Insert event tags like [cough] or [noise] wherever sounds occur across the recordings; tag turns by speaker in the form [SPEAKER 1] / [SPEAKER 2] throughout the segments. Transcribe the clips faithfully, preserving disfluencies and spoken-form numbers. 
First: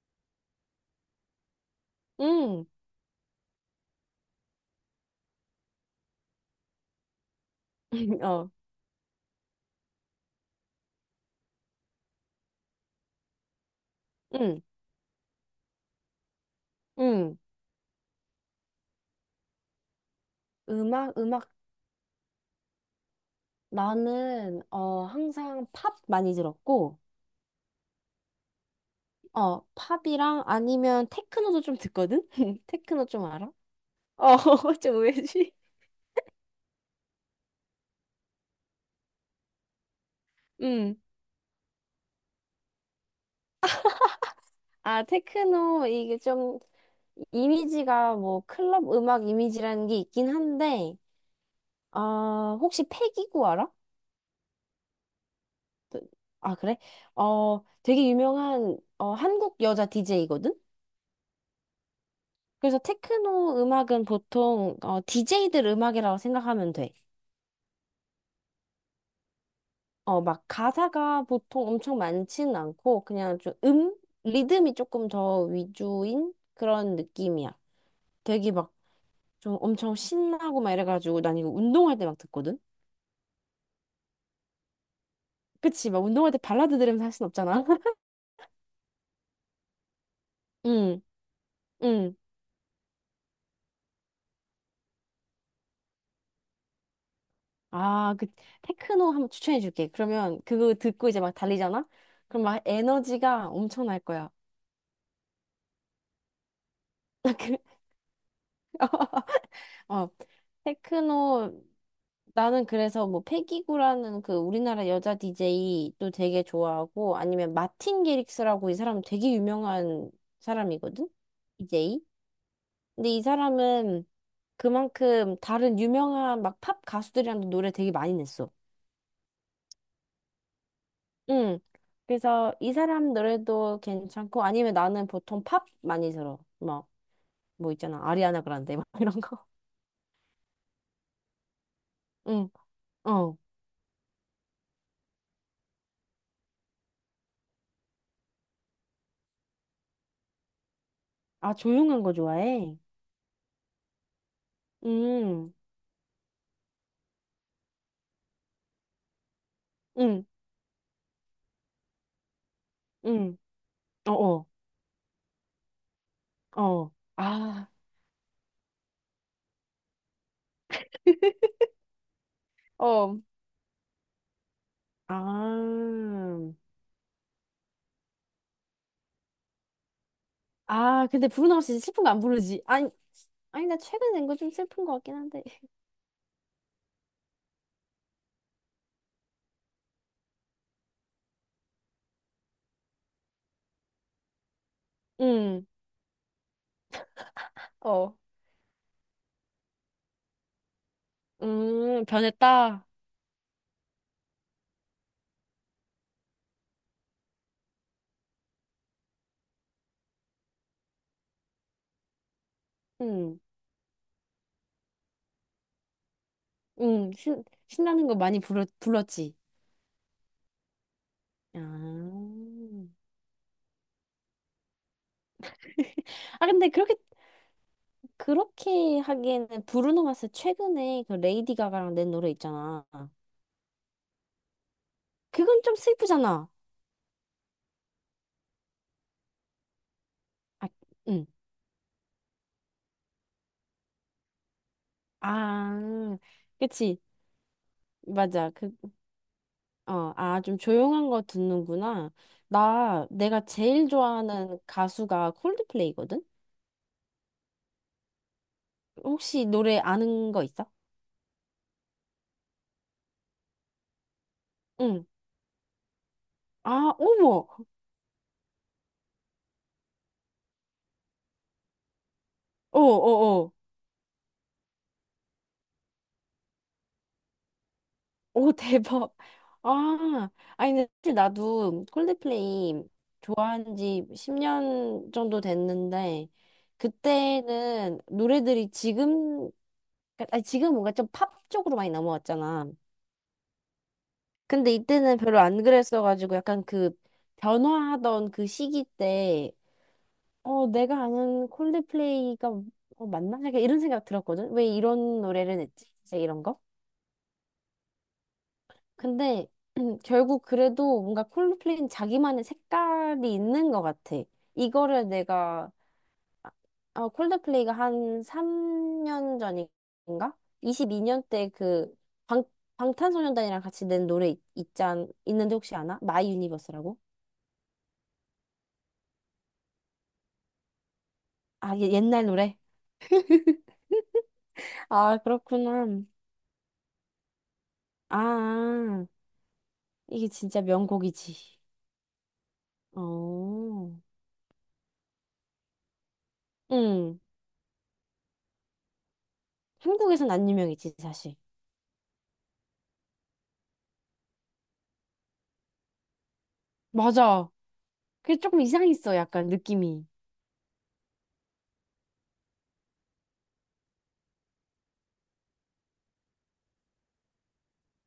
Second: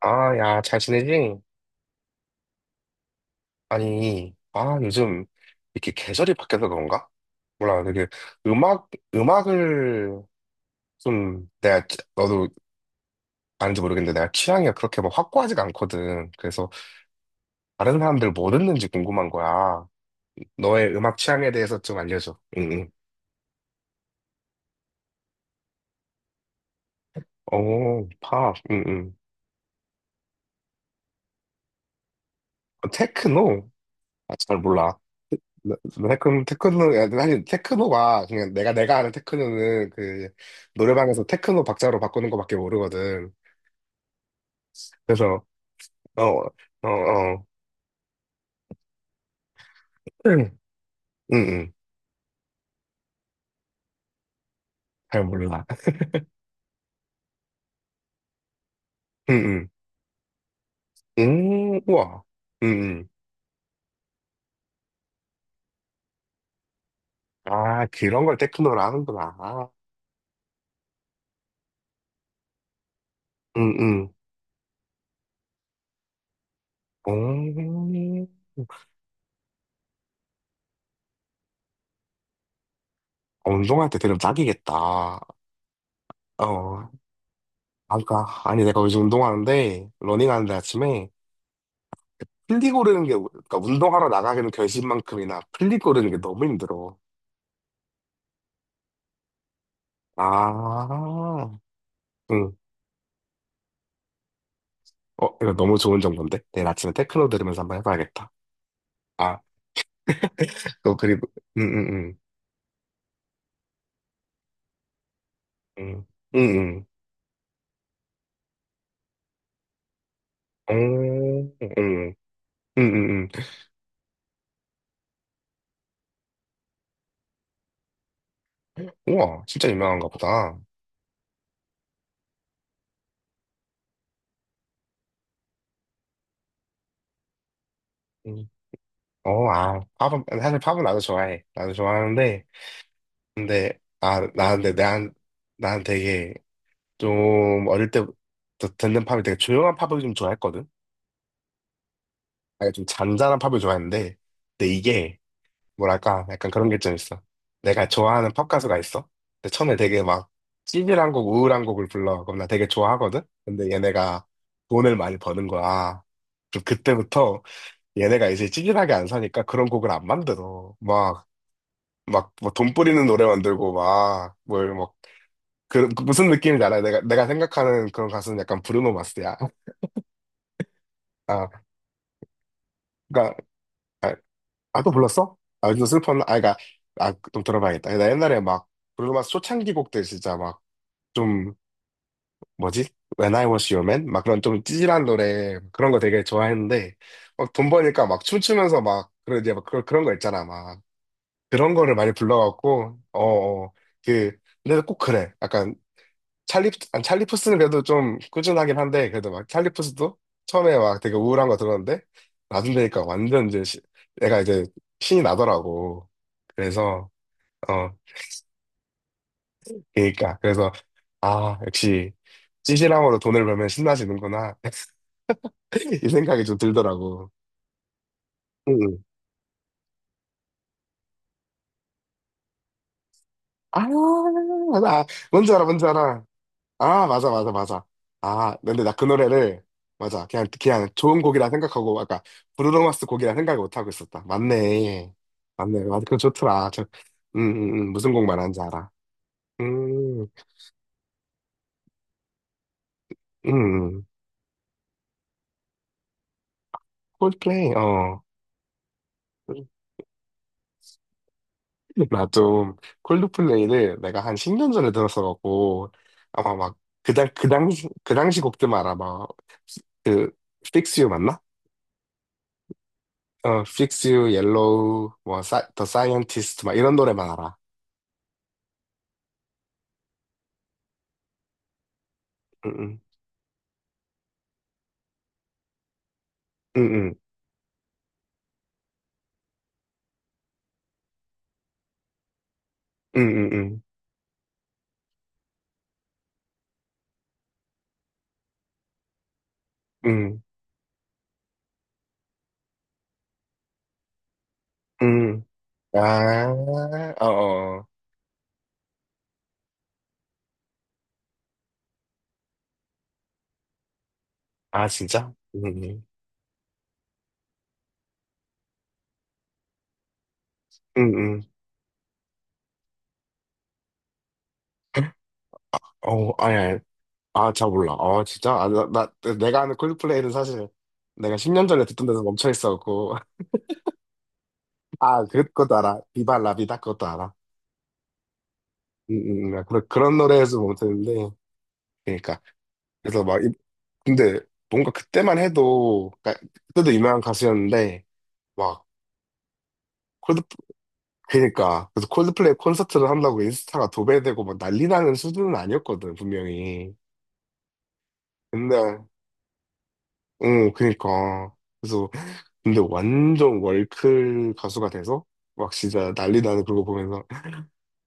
[SPEAKER 1] 아, 야, 잘 지내지?
[SPEAKER 2] 응,
[SPEAKER 1] 아니, 아, 요즘 이렇게 계절이 바뀌어서 그런가? 몰라, 되게
[SPEAKER 2] [laughs] 어,
[SPEAKER 1] 음악, 음악을 좀 내가, 치- 너도 아는지 모르겠는데 내가
[SPEAKER 2] 응,
[SPEAKER 1] 취향이 그렇게 막 확고하지가 않거든. 그래서
[SPEAKER 2] 응.
[SPEAKER 1] 다른 사람들 뭐 듣는지 궁금한 거야. 너의
[SPEAKER 2] 음악,
[SPEAKER 1] 음악 취향에
[SPEAKER 2] 음악.
[SPEAKER 1] 대해서 좀 알려줘. 응, 응.
[SPEAKER 2] 나는, 어, 항상 팝 많이 들었고,
[SPEAKER 1] 오, 팝, 응, 응.
[SPEAKER 2] 어, 팝이랑 아니면 테크노도 좀 듣거든? [laughs]
[SPEAKER 1] 어,
[SPEAKER 2] 테크노 좀 알아?
[SPEAKER 1] 테크노?
[SPEAKER 2] 어,
[SPEAKER 1] 아, 잘
[SPEAKER 2] [laughs]
[SPEAKER 1] 몰라.
[SPEAKER 2] 좀 왜지?
[SPEAKER 1] 나- 나 테크노, 테크노, 야, 사실 테크노가 그냥 내가, 내가 아는 테크노는 그,
[SPEAKER 2] 음
[SPEAKER 1] 노래방에서 테크노 박자로 바꾸는 거밖에 모르거든.
[SPEAKER 2] 아,
[SPEAKER 1] 그래서
[SPEAKER 2] 테크노, 이게
[SPEAKER 1] 어,
[SPEAKER 2] 좀,
[SPEAKER 1] 어, 어,
[SPEAKER 2] 이미지가 뭐, 클럽 음악 이미지라는 게 있긴
[SPEAKER 1] 응,
[SPEAKER 2] 한데,
[SPEAKER 1] 응, 응.
[SPEAKER 2] 아 혹시 패기구 알아?
[SPEAKER 1] 잘 몰라.
[SPEAKER 2] 그- 아, 그래? 어, 되게 유명한, 어, 한국
[SPEAKER 1] 응,
[SPEAKER 2] 여자 디제이거든?
[SPEAKER 1] 응, 음, 우와, 응,
[SPEAKER 2] 그래서
[SPEAKER 1] 응.
[SPEAKER 2] 테크노 음악은 보통 어, 디제이들 음악이라고 생각하면 돼.
[SPEAKER 1] 아, 그런 걸 테크노로 하는구나. 아,
[SPEAKER 2] 어, 막 가사가 보통 엄청 많진 않고 그냥 좀
[SPEAKER 1] 응,
[SPEAKER 2] 음?
[SPEAKER 1] 응.
[SPEAKER 2] 리듬이 조금 더 위주인 그런 느낌이야.
[SPEAKER 1] 음,
[SPEAKER 2] 되게 막 좀 엄청 신나고 막 이래가지고 난 이거 운동할 때 막 듣거든?
[SPEAKER 1] 운동할 때 들으면 딱이겠다.
[SPEAKER 2] 그치, 막 운동할 때 발라드
[SPEAKER 1] 어,
[SPEAKER 2] 들으면 서 할 순 없잖아. [laughs]
[SPEAKER 1] 아까 아니 내가 요즘 운동하는데 러닝하는데
[SPEAKER 2] 응,
[SPEAKER 1] 아침에
[SPEAKER 2] 응.
[SPEAKER 1] 플리 고르는 게 그러니까 운동하러 나가기는 결심만큼이나 플리 고르는 게 너무 힘들어.
[SPEAKER 2] 아, 그 테크노 한번 추천해 줄게. 그러면 그거 듣고 이제 막
[SPEAKER 1] 아,
[SPEAKER 2] 달리잖아? 그럼
[SPEAKER 1] 응.
[SPEAKER 2] 막 에너지가 엄청날 거야.
[SPEAKER 1] 어, 이거 너무 좋은 정보인데? 내일 아침에 테크노
[SPEAKER 2] [laughs] 그-
[SPEAKER 1] 들으면서 한번 해봐야겠다. 아,
[SPEAKER 2] 어. 어.
[SPEAKER 1] 그거 그리고
[SPEAKER 2] 테크노
[SPEAKER 1] 응응응
[SPEAKER 2] 나는 그래서 뭐 패기구라는 그 우리나라 여자
[SPEAKER 1] 응응응
[SPEAKER 2] 디제이도 되게 좋아하고 아니면 마틴 게릭스라고 이 사람 되게 유명한
[SPEAKER 1] 응응응
[SPEAKER 2] 사람이거든?
[SPEAKER 1] 응 응 응,
[SPEAKER 2] 디제이?
[SPEAKER 1] 어, 응, 응,
[SPEAKER 2] 근데 이
[SPEAKER 1] 응,
[SPEAKER 2] 사람은 그만큼 다른 유명한 막 팝 가수들이랑도 노래 되게 많이 냈어.
[SPEAKER 1] 응. 우와 진짜 유명한가 보다.
[SPEAKER 2] 응. 그래서 이 사람 노래도 괜찮고 아니면 나는 보통 팝 많이 들어. 막 뭐 있잖아. 아리아나
[SPEAKER 1] 음.
[SPEAKER 2] 그란데 막 [laughs] 이런 거.
[SPEAKER 1] 어, 아, 팝은 사실 팝은 나도 좋아해. 나도 좋아하는데
[SPEAKER 2] 응. 어.
[SPEAKER 1] 근데 아 나한테 난, 난 되게 좀 어릴 때부터 듣는 팝이 되게 조용한 팝을 좀 좋아했거든.
[SPEAKER 2] 아, 조용한 거
[SPEAKER 1] 아니
[SPEAKER 2] 좋아해?
[SPEAKER 1] 좀 잔잔한 팝을 좋아했는데 근데 이게
[SPEAKER 2] 음.
[SPEAKER 1] 뭐랄까, 약간 그런 게 좀 있어. 내가 좋아하는 팝 가수가 있어. 근데 처음에 되게
[SPEAKER 2] 응.
[SPEAKER 1] 막 찌질한 곡, 우울한 곡을 불러. 그럼 나 되게 좋아하거든?
[SPEAKER 2] 응.
[SPEAKER 1] 근데 얘네가
[SPEAKER 2] 어어.
[SPEAKER 1] 돈을 많이 버는 거야. 그럼
[SPEAKER 2] 어.
[SPEAKER 1] 그때부터
[SPEAKER 2] 아,
[SPEAKER 1] 얘네가 이제 찌질하게 안 사니까 그런 곡을 안 만들어. 막, 막, 뭐 돈 뿌리는
[SPEAKER 2] 어,
[SPEAKER 1] 노래 만들고 막, 뭘, 막,
[SPEAKER 2] 아.
[SPEAKER 1] 그, 그 무슨 느낌인지 알아? 내가, 내가 생각하는 그런 가수는 약간 브루노 마스야. [laughs]
[SPEAKER 2] 아, 근데
[SPEAKER 1] 아,
[SPEAKER 2] 브루노가 진 슬픈 거 안 부르지. 아니,
[SPEAKER 1] 그니까,
[SPEAKER 2] 아니, 나 최근에 낸 거 좀
[SPEAKER 1] 아,
[SPEAKER 2] 슬픈
[SPEAKER 1] 또
[SPEAKER 2] 거 같긴
[SPEAKER 1] 불렀어?
[SPEAKER 2] 한데. [laughs]
[SPEAKER 1] 아, 요즘 슬퍼. 아, 그니까, 아, 좀 들어봐야겠다. 나 옛날에 막, 브루노 마스 초창기 곡들 진짜 막, 좀 뭐지? When I Was Your Man? 막 그런 좀 찌질한 노래
[SPEAKER 2] 응,
[SPEAKER 1] 그런 거 되게 좋아했는데 막 돈 버니까
[SPEAKER 2] 어,
[SPEAKER 1] 막 춤추면서 막 그런 이제 막 그런 그런 거 있잖아 막 그런 거를
[SPEAKER 2] 음,
[SPEAKER 1] 많이
[SPEAKER 2] 변했다.
[SPEAKER 1] 불러갖고 어그 근데 꼭 그래 약간 찰리 아니, 찰리 푸스는 그래도 좀 꾸준하긴 한데 그래도 막 찰리 푸스도 처음에 막 되게 우울한 거 들었는데 나중 되니까
[SPEAKER 2] 음,
[SPEAKER 1] 완전 이제 시, 내가 이제 신이 나더라고 그래서
[SPEAKER 2] 음, 신,
[SPEAKER 1] 어
[SPEAKER 2] 신나는 거 많이 불러, 불렀지.
[SPEAKER 1] 그러니까 그래서 아 역시
[SPEAKER 2] 아.
[SPEAKER 1] 찌질함으로 돈을 벌면 신나지는구나 [laughs]
[SPEAKER 2] [laughs]
[SPEAKER 1] 이 생각이
[SPEAKER 2] 아,
[SPEAKER 1] 좀
[SPEAKER 2] 근데 그렇게,
[SPEAKER 1] 들더라고. 응.
[SPEAKER 2] 그렇게 하기에는 브루노 마스 최근에 그 레이디 가가랑 낸 노래 있잖아.
[SPEAKER 1] 아, 나, 뭔지
[SPEAKER 2] 그건
[SPEAKER 1] 알아,
[SPEAKER 2] 좀
[SPEAKER 1] 뭔지 알아.
[SPEAKER 2] 슬프잖아.
[SPEAKER 1] 아, 맞아, 맞아, 맞아. 아, 근데 나 그 노래를, 맞아. 그냥,
[SPEAKER 2] 아,
[SPEAKER 1] 그냥 좋은
[SPEAKER 2] 응.
[SPEAKER 1] 곡이라 생각하고, 아까, 브루노 마스 곡이라 생각을 못하고 있었다. 맞네. 맞네. 맞아. 그거
[SPEAKER 2] 아,
[SPEAKER 1] 좋더라. 저,
[SPEAKER 2] 그치.
[SPEAKER 1] 음, 음, 음, 무슨 곡
[SPEAKER 2] 맞아.
[SPEAKER 1] 말하는지
[SPEAKER 2] 그
[SPEAKER 1] 알아.
[SPEAKER 2] 어,
[SPEAKER 1] 음,
[SPEAKER 2] 아, 좀 조용한 거 듣는구나. 나, 내가 제일
[SPEAKER 1] 음,
[SPEAKER 2] 좋아하는 가수가 콜드플레이거든?
[SPEAKER 1] 콜드플레이, 어.
[SPEAKER 2] 혹시 노래 아는 거 있어?
[SPEAKER 1] 나 좀 콜드플레이를 내가 한 십 년 전에
[SPEAKER 2] 응.
[SPEAKER 1] 들었어갖고 아마 막
[SPEAKER 2] 아,
[SPEAKER 1] 그당 그
[SPEAKER 2] 어머!
[SPEAKER 1] 당시 그 당시 곡들만 알아 막그 Fix You 맞나?
[SPEAKER 2] 어, 어, 어.
[SPEAKER 1] 어 Fix You, Yellow, 뭐 사, The Scientist 막 이런 노래만 알아.
[SPEAKER 2] 오, [laughs] 대박. 아, 아니, 근데 사실 나도 콜드플레이
[SPEAKER 1] 응응
[SPEAKER 2] 좋아한 지 십 년 정도 됐는데,
[SPEAKER 1] 응응
[SPEAKER 2] 그때는 노래들이 지금, 아니, 지금 뭔가 좀 팝 쪽으로 많이 넘어왔잖아.
[SPEAKER 1] 응응
[SPEAKER 2] 근데 이때는 별로 안 그랬어가지고 약간 그 변화하던 그 시기 때, 어, 내가 아는 콜드플레이가 어, 맞나? 약간 이런 생각 들었거든? 왜 이런
[SPEAKER 1] 응응
[SPEAKER 2] 노래를 냈지? 진짜 이런 거?
[SPEAKER 1] 아어어 아 어, 어.
[SPEAKER 2] 근데 [clears throat] 결국 그래도 뭔가 콜드플레이는 자기만의 색깔이 있는 것 같아.
[SPEAKER 1] 아
[SPEAKER 2] 이거를
[SPEAKER 1] 진짜?
[SPEAKER 2] 내가,
[SPEAKER 1] 응응
[SPEAKER 2] 어, 콜드플레이가 한 삼 년 전인가? 이십이 년
[SPEAKER 1] 응응
[SPEAKER 2] 때그 방탄소년단이랑 같이 낸 노래 있, 있지 않, 있는데 혹시 아나? 마이
[SPEAKER 1] 어 아니 아니
[SPEAKER 2] 유니버스라고?
[SPEAKER 1] 아잘 몰라. 어 진짜? 아, 나, 나 내가 아는 콜드플레이는 사실 내가 십 년
[SPEAKER 2] 아,
[SPEAKER 1] 전에
[SPEAKER 2] 예-
[SPEAKER 1] 듣던 데서
[SPEAKER 2] 옛날
[SPEAKER 1] 멈춰
[SPEAKER 2] 노래?
[SPEAKER 1] 있어갖고
[SPEAKER 2] 아,
[SPEAKER 1] 아, 그 것도
[SPEAKER 2] 그렇구나.
[SPEAKER 1] 알아. 비바 라비다 그것도 알아.
[SPEAKER 2] 아, 아.
[SPEAKER 1] 음, 음, 음. 아, 그런, 그런
[SPEAKER 2] 이게
[SPEAKER 1] 노래에서
[SPEAKER 2] 진짜
[SPEAKER 1] 못했는데.
[SPEAKER 2] 명곡이지.
[SPEAKER 1] 그러니까. 그래서 막, 이-
[SPEAKER 2] 어.
[SPEAKER 1] 근데 뭔가 그때만 해도, 그러니까 그때도
[SPEAKER 2] 응.
[SPEAKER 1] 유명한 가수였는데, 막,
[SPEAKER 2] 한국에선
[SPEAKER 1] 콜드,
[SPEAKER 2] 안 유명했지, 사실.
[SPEAKER 1] 그러니까. 그래서 콜드플레이 콘서트를 한다고 인스타가 도배되고 막 난리 나는 수준은 아니었거든, 분명히.
[SPEAKER 2] 맞아. 그게 조금
[SPEAKER 1] 근데,
[SPEAKER 2] 이상했어, 약간 느낌이.
[SPEAKER 1] 응, 그러니까. 그래서, 근데 완전 월클 가수가 돼서, 막 진짜 난리 나는 그거 보면서,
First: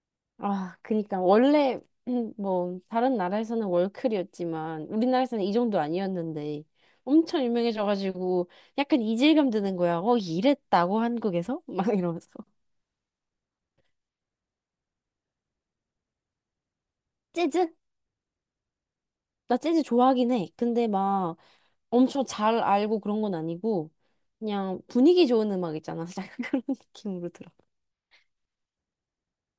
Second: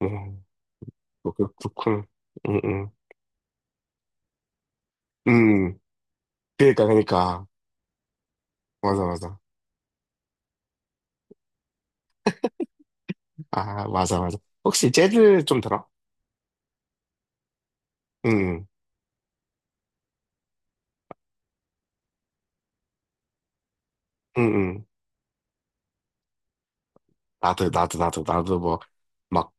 [SPEAKER 1] 음,
[SPEAKER 2] 아, 그니까.
[SPEAKER 1] 뭐, 그,
[SPEAKER 2] 원래,
[SPEAKER 1] 그렇구나.
[SPEAKER 2] 음,
[SPEAKER 1] 응,
[SPEAKER 2] 뭐,
[SPEAKER 1] 응.
[SPEAKER 2] 다른 나라에서는 월클이었지만, 우리나라에서는 이
[SPEAKER 1] 음,
[SPEAKER 2] 정도 아니었는데,
[SPEAKER 1] 그러니까,
[SPEAKER 2] 엄청
[SPEAKER 1] 그러니까.
[SPEAKER 2] 유명해져가지고, 약간
[SPEAKER 1] 맞아, 맞아.
[SPEAKER 2] 이질감 드는 거야. 어, 이랬다고, 한국에서? [laughs] 막 이러면서.
[SPEAKER 1] 아, 맞아, 맞아. 혹시 재즈 좀 들어?
[SPEAKER 2] 재즈?
[SPEAKER 1] 응,
[SPEAKER 2] 나 재즈 좋아하긴 해. 근데 막 엄청 잘 알고 그런 건 아니고
[SPEAKER 1] 응, 응.
[SPEAKER 2] 그냥
[SPEAKER 1] 응.
[SPEAKER 2] 분위기 좋은 음악 있잖아. [laughs] 약간 그런 느낌으로 들어.
[SPEAKER 1] 나도, 나도, 나도, 나도 뭐, 막,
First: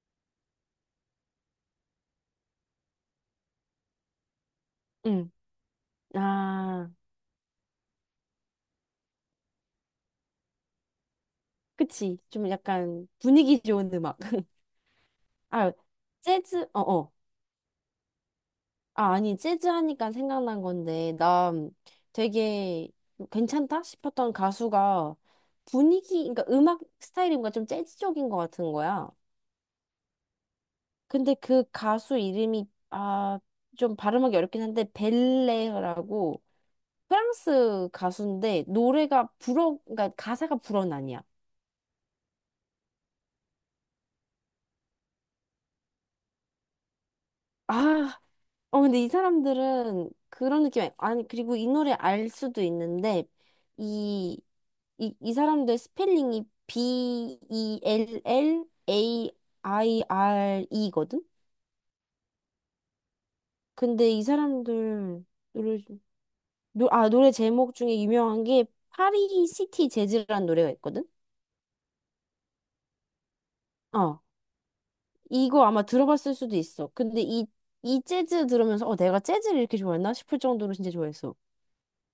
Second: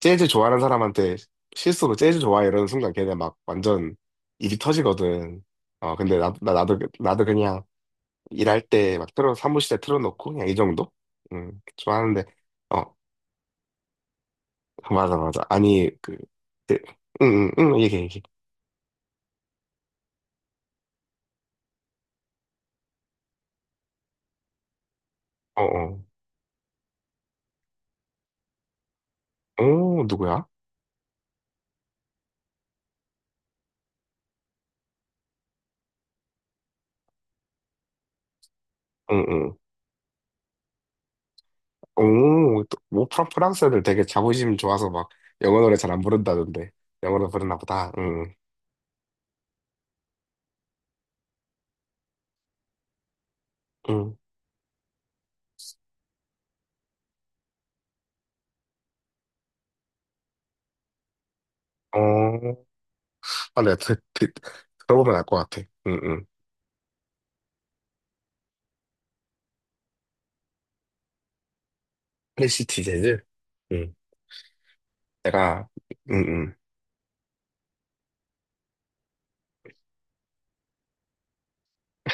[SPEAKER 1] 재즈 좋아하는 사람한테 실수로 재즈 좋아해 이러는 순간 걔네 막 완전 입이
[SPEAKER 2] 응.
[SPEAKER 1] 터지거든. 어, 근데 나, 나, 나도,
[SPEAKER 2] 아,
[SPEAKER 1] 나도 그냥 일할 때 막 틀어, 사무실에 틀어놓고 그냥 이 정도? 응,
[SPEAKER 2] 그치.
[SPEAKER 1] 좋아하는데,
[SPEAKER 2] 좀
[SPEAKER 1] 어,
[SPEAKER 2] 약간 분위기 좋은 음악. [laughs]
[SPEAKER 1] 맞아, 맞아.
[SPEAKER 2] 아,
[SPEAKER 1] 아니, 그,
[SPEAKER 2] 재즈,
[SPEAKER 1] 그
[SPEAKER 2] 어어.
[SPEAKER 1] 응, 응, 응, 얘기해, 얘기해.
[SPEAKER 2] 아, 아니, 재즈 하니까 생각난 건데, 나 되게 괜찮다 싶었던 가수가
[SPEAKER 1] 어, 어.
[SPEAKER 2] 분위기, 그러니까 음악 스타일이 뭔가 좀 재즈적인 것 같은 거야.
[SPEAKER 1] 오, 누구야?
[SPEAKER 2] 근데 그 가수 이름이 아, 좀 발음하기 어렵긴 한데 벨레라고 프랑스 가수인데
[SPEAKER 1] 응,
[SPEAKER 2] 노래가
[SPEAKER 1] 응.
[SPEAKER 2] 불어 그러니까 가사가 불어는 아니야.
[SPEAKER 1] 오, 또, 뭐 프랑- 프랑스 애들 되게 자부심 좋아서 막 영어 노래 잘 안 부른다던데. 영어로 부르나 보다.
[SPEAKER 2] 아,
[SPEAKER 1] 응,
[SPEAKER 2] 어 근데 이 사람들은 그런 느낌 아니 그리고 이 노래 알 수도 있는데
[SPEAKER 1] 응.
[SPEAKER 2] 이 이, 이 사람들 스펠링이 B E L L A I R E거든.
[SPEAKER 1] 어, 아, 내가 드,
[SPEAKER 2] 근데 이
[SPEAKER 1] 드, 들어보면 알
[SPEAKER 2] 사람들
[SPEAKER 1] 것 같아.
[SPEAKER 2] 노래
[SPEAKER 1] 응, 응.
[SPEAKER 2] 노, 아, 노래 제목 중에 유명한 게 파리 시티 재즈라는 노래가 있거든?
[SPEAKER 1] 프레시티 재즈? 응.
[SPEAKER 2] 어. 이거
[SPEAKER 1] 내가,
[SPEAKER 2] 아마
[SPEAKER 1] 응,
[SPEAKER 2] 들어봤을
[SPEAKER 1] 응.
[SPEAKER 2] 수도 있어. 근데 이, 이 재즈 들으면서 어, 내가 재즈를 이렇게 좋아했나 싶을 정도로 진짜 좋아했어.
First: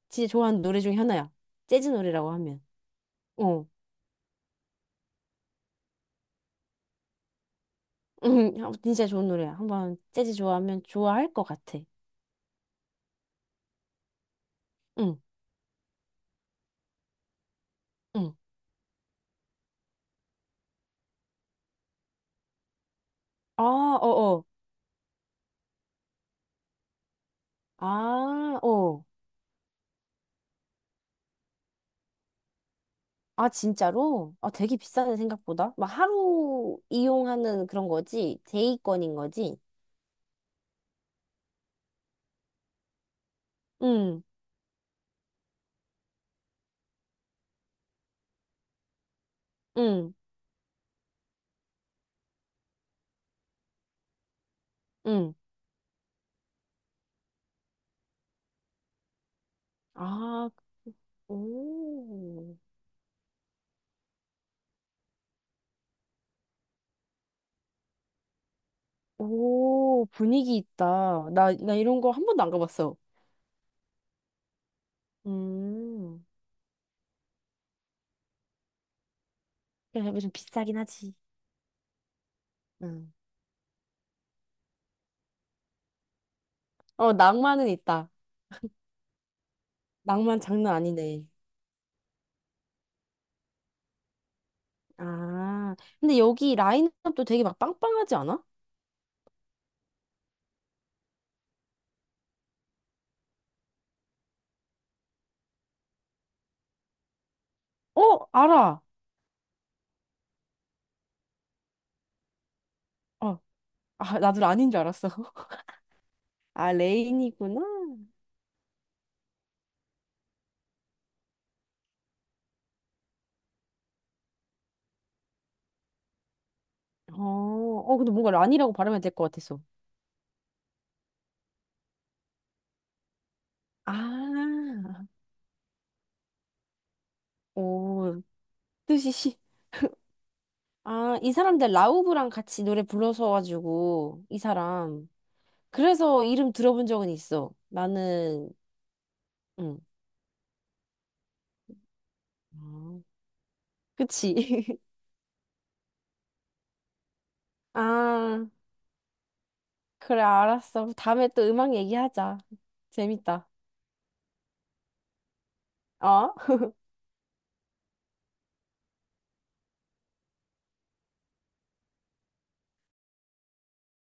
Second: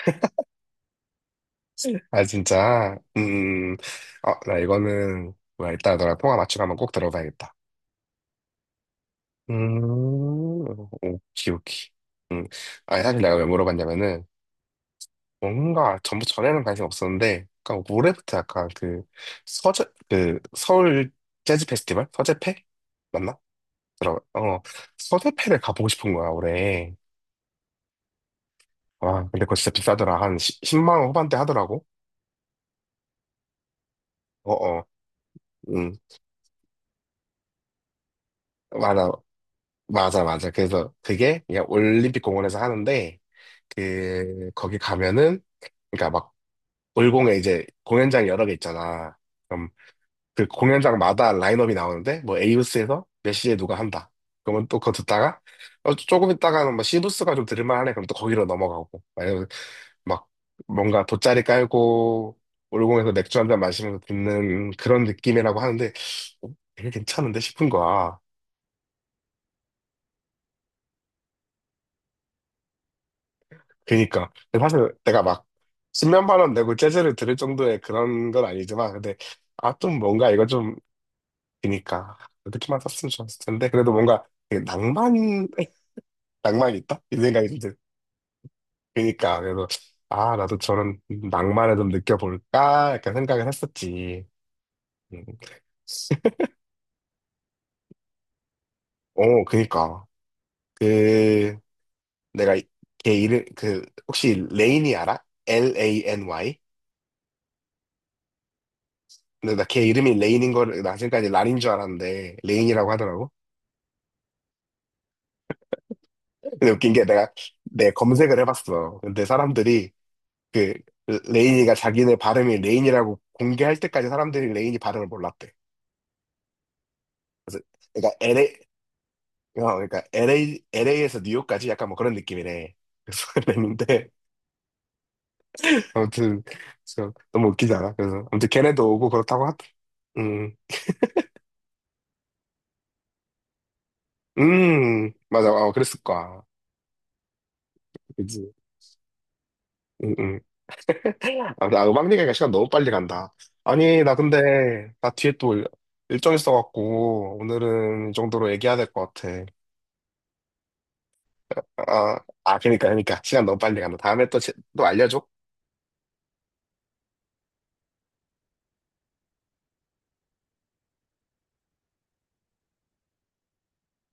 [SPEAKER 2] 진짜 좋아하는 노래 중에 하나야. 재즈
[SPEAKER 1] 아,
[SPEAKER 2] 노래라고 하면.
[SPEAKER 1] 진짜?
[SPEAKER 2] 어.
[SPEAKER 1] 음, 어, 나 이거는, 뭐야, 이따 너랑 통화 맞추고 한번 꼭 들어봐야겠다.
[SPEAKER 2] 음, [laughs] 아, 진짜 좋은 노래야.
[SPEAKER 1] 음,
[SPEAKER 2] 한번 재즈 좋아하면 좋아할 것
[SPEAKER 1] 오키,
[SPEAKER 2] 같아.
[SPEAKER 1] 오키. 음, 아, 사실 내가 왜 물어봤냐면은,
[SPEAKER 2] 응,
[SPEAKER 1] 뭔가 전부 전에는 관심 없었는데, 그러니까
[SPEAKER 2] 응.
[SPEAKER 1] 올해부터 약간 그 서재 그 서울 재즈 페스티벌 서재페 맞나?
[SPEAKER 2] 아,
[SPEAKER 1] 들어
[SPEAKER 2] 어어.
[SPEAKER 1] 어 서재페를 가보고 싶은 거야 올해.
[SPEAKER 2] 아, 어.
[SPEAKER 1] 와 근데 그거 진짜 비싸더라 한 십, 만원 후반대 하더라고.
[SPEAKER 2] 아, 진짜로? 아, 되게
[SPEAKER 1] 어어
[SPEAKER 2] 비싸네, 생각보다. 막
[SPEAKER 1] 음
[SPEAKER 2] 하루 이용하는 그런 거지?
[SPEAKER 1] 맞아
[SPEAKER 2] 데이권인 거지?
[SPEAKER 1] 맞아 맞아. 그래서 그게 그냥 올림픽 공원에서 하는데
[SPEAKER 2] 응.
[SPEAKER 1] 그 거기 가면은 그러니까 막 올공에 이제 공연장 여러 개 있잖아.
[SPEAKER 2] 응.
[SPEAKER 1] 그 공연장마다 라인업이 나오는데 뭐 에이브스에서 몇 시에 누가 한다. 그러면 또 그거
[SPEAKER 2] 응.
[SPEAKER 1] 듣다가 어, 조금 있다가는 뭐 시브스가 좀 들을만하네. 그럼 또 거기로 넘어가고 아니면 막
[SPEAKER 2] 아,
[SPEAKER 1] 뭔가 돗자리 깔고
[SPEAKER 2] 오.
[SPEAKER 1] 올공에서 맥주 한 잔 마시면서 듣는 그런 느낌이라고 하는데 어, 되게 괜찮은데 싶은 거야.
[SPEAKER 2] 오, 분위기 있다. 나, 나 이런 거 한 번도 안 가봤어.
[SPEAKER 1] 그러니까 사실 내가 막
[SPEAKER 2] 음.
[SPEAKER 1] 십면만원 내고 재즈를 들을 정도의 그런 건 아니지만 근데 아 좀
[SPEAKER 2] 그래
[SPEAKER 1] 뭔가
[SPEAKER 2] 좀
[SPEAKER 1] 이거 좀
[SPEAKER 2] 비싸긴 하지.
[SPEAKER 1] 그니까 이렇게만 썼으면
[SPEAKER 2] 응.
[SPEAKER 1] 좋았을 텐데 그래도 뭔가 되게 낭만 낭만이 있다?
[SPEAKER 2] 어,
[SPEAKER 1] 이 생각이 좀
[SPEAKER 2] 낭만은
[SPEAKER 1] 들.
[SPEAKER 2] 있다.
[SPEAKER 1] 그니까, 그래서, 아,
[SPEAKER 2] 낭만
[SPEAKER 1] 나도
[SPEAKER 2] 장난
[SPEAKER 1] 저런
[SPEAKER 2] 아니네.
[SPEAKER 1] 낭만을 좀 느껴볼까? 약간 생각을 했었지. 음.
[SPEAKER 2] 아, 근데
[SPEAKER 1] [laughs]
[SPEAKER 2] 여기 라인업도 되게 막 빵빵하지 않아?
[SPEAKER 1] 어, 그니까. 그, 내가 이- 걔 이름, 그, 혹시 레인이 알아? 엘 에이 엔 와이?
[SPEAKER 2] 어, 알아.
[SPEAKER 1] 근데 나 걔 이름이 레인인 거를, 나 지금까지 란인 줄 알았는데, 레인이라고 하더라고.
[SPEAKER 2] 어, 아, 나도 란인 줄 알았어. [laughs]
[SPEAKER 1] 근데
[SPEAKER 2] 아,
[SPEAKER 1] 웃긴 게 내가,
[SPEAKER 2] 레인이구나.
[SPEAKER 1] 내 검색을 해봤어. 근데 사람들이, 그, 레인이가 자기네 발음이 레인이라고 공개할 때까지 사람들이 레인이 발음을 몰랐대.
[SPEAKER 2] 어,
[SPEAKER 1] 그래서,
[SPEAKER 2] 어, 근데 뭔가
[SPEAKER 1] 그러니까
[SPEAKER 2] 란이라고 발음해야 될 것 같았어.
[SPEAKER 1] 어, 그러니까 엘에이, 엘에이에서 뉴욕까지 약간 뭐 그런 느낌이네. 그래서 [laughs] 그랬는데,
[SPEAKER 2] 아,
[SPEAKER 1] 아무튼, 그래서 너무 웃기지 않아?
[SPEAKER 2] 오,
[SPEAKER 1] 그래서, 아무튼 걔네도 오고
[SPEAKER 2] 뜻이 시,
[SPEAKER 1] 그렇다고 하더. 음,
[SPEAKER 2] 아, 이 사람들 라우브랑 같이 노래 불러서 가지고 이 사람.
[SPEAKER 1] 음, 맞아, 어, 그랬을
[SPEAKER 2] 그래서
[SPEAKER 1] 거야.
[SPEAKER 2] 이름 들어본 적은 있어. 나는
[SPEAKER 1] 그지.
[SPEAKER 2] 응.
[SPEAKER 1] 음, 음. 아, 나 음악 얘기가 시간 너무 빨리
[SPEAKER 2] 아,
[SPEAKER 1] 간다. 아니, 나
[SPEAKER 2] 그치. [laughs]
[SPEAKER 1] 근데, 나 뒤에 또 일- 일정 있어갖고, 오늘은 이
[SPEAKER 2] 아,
[SPEAKER 1] 정도로 얘기해야 될 것 같아.
[SPEAKER 2] 그래 알았어. 다음에 또 음악
[SPEAKER 1] 아,
[SPEAKER 2] 얘기하자.
[SPEAKER 1] 아, 그니까, 그니까. 시간
[SPEAKER 2] 재밌다.
[SPEAKER 1] 너무 빨리 간다. 다음에 또, 제- 또 알려줘.
[SPEAKER 2] 어?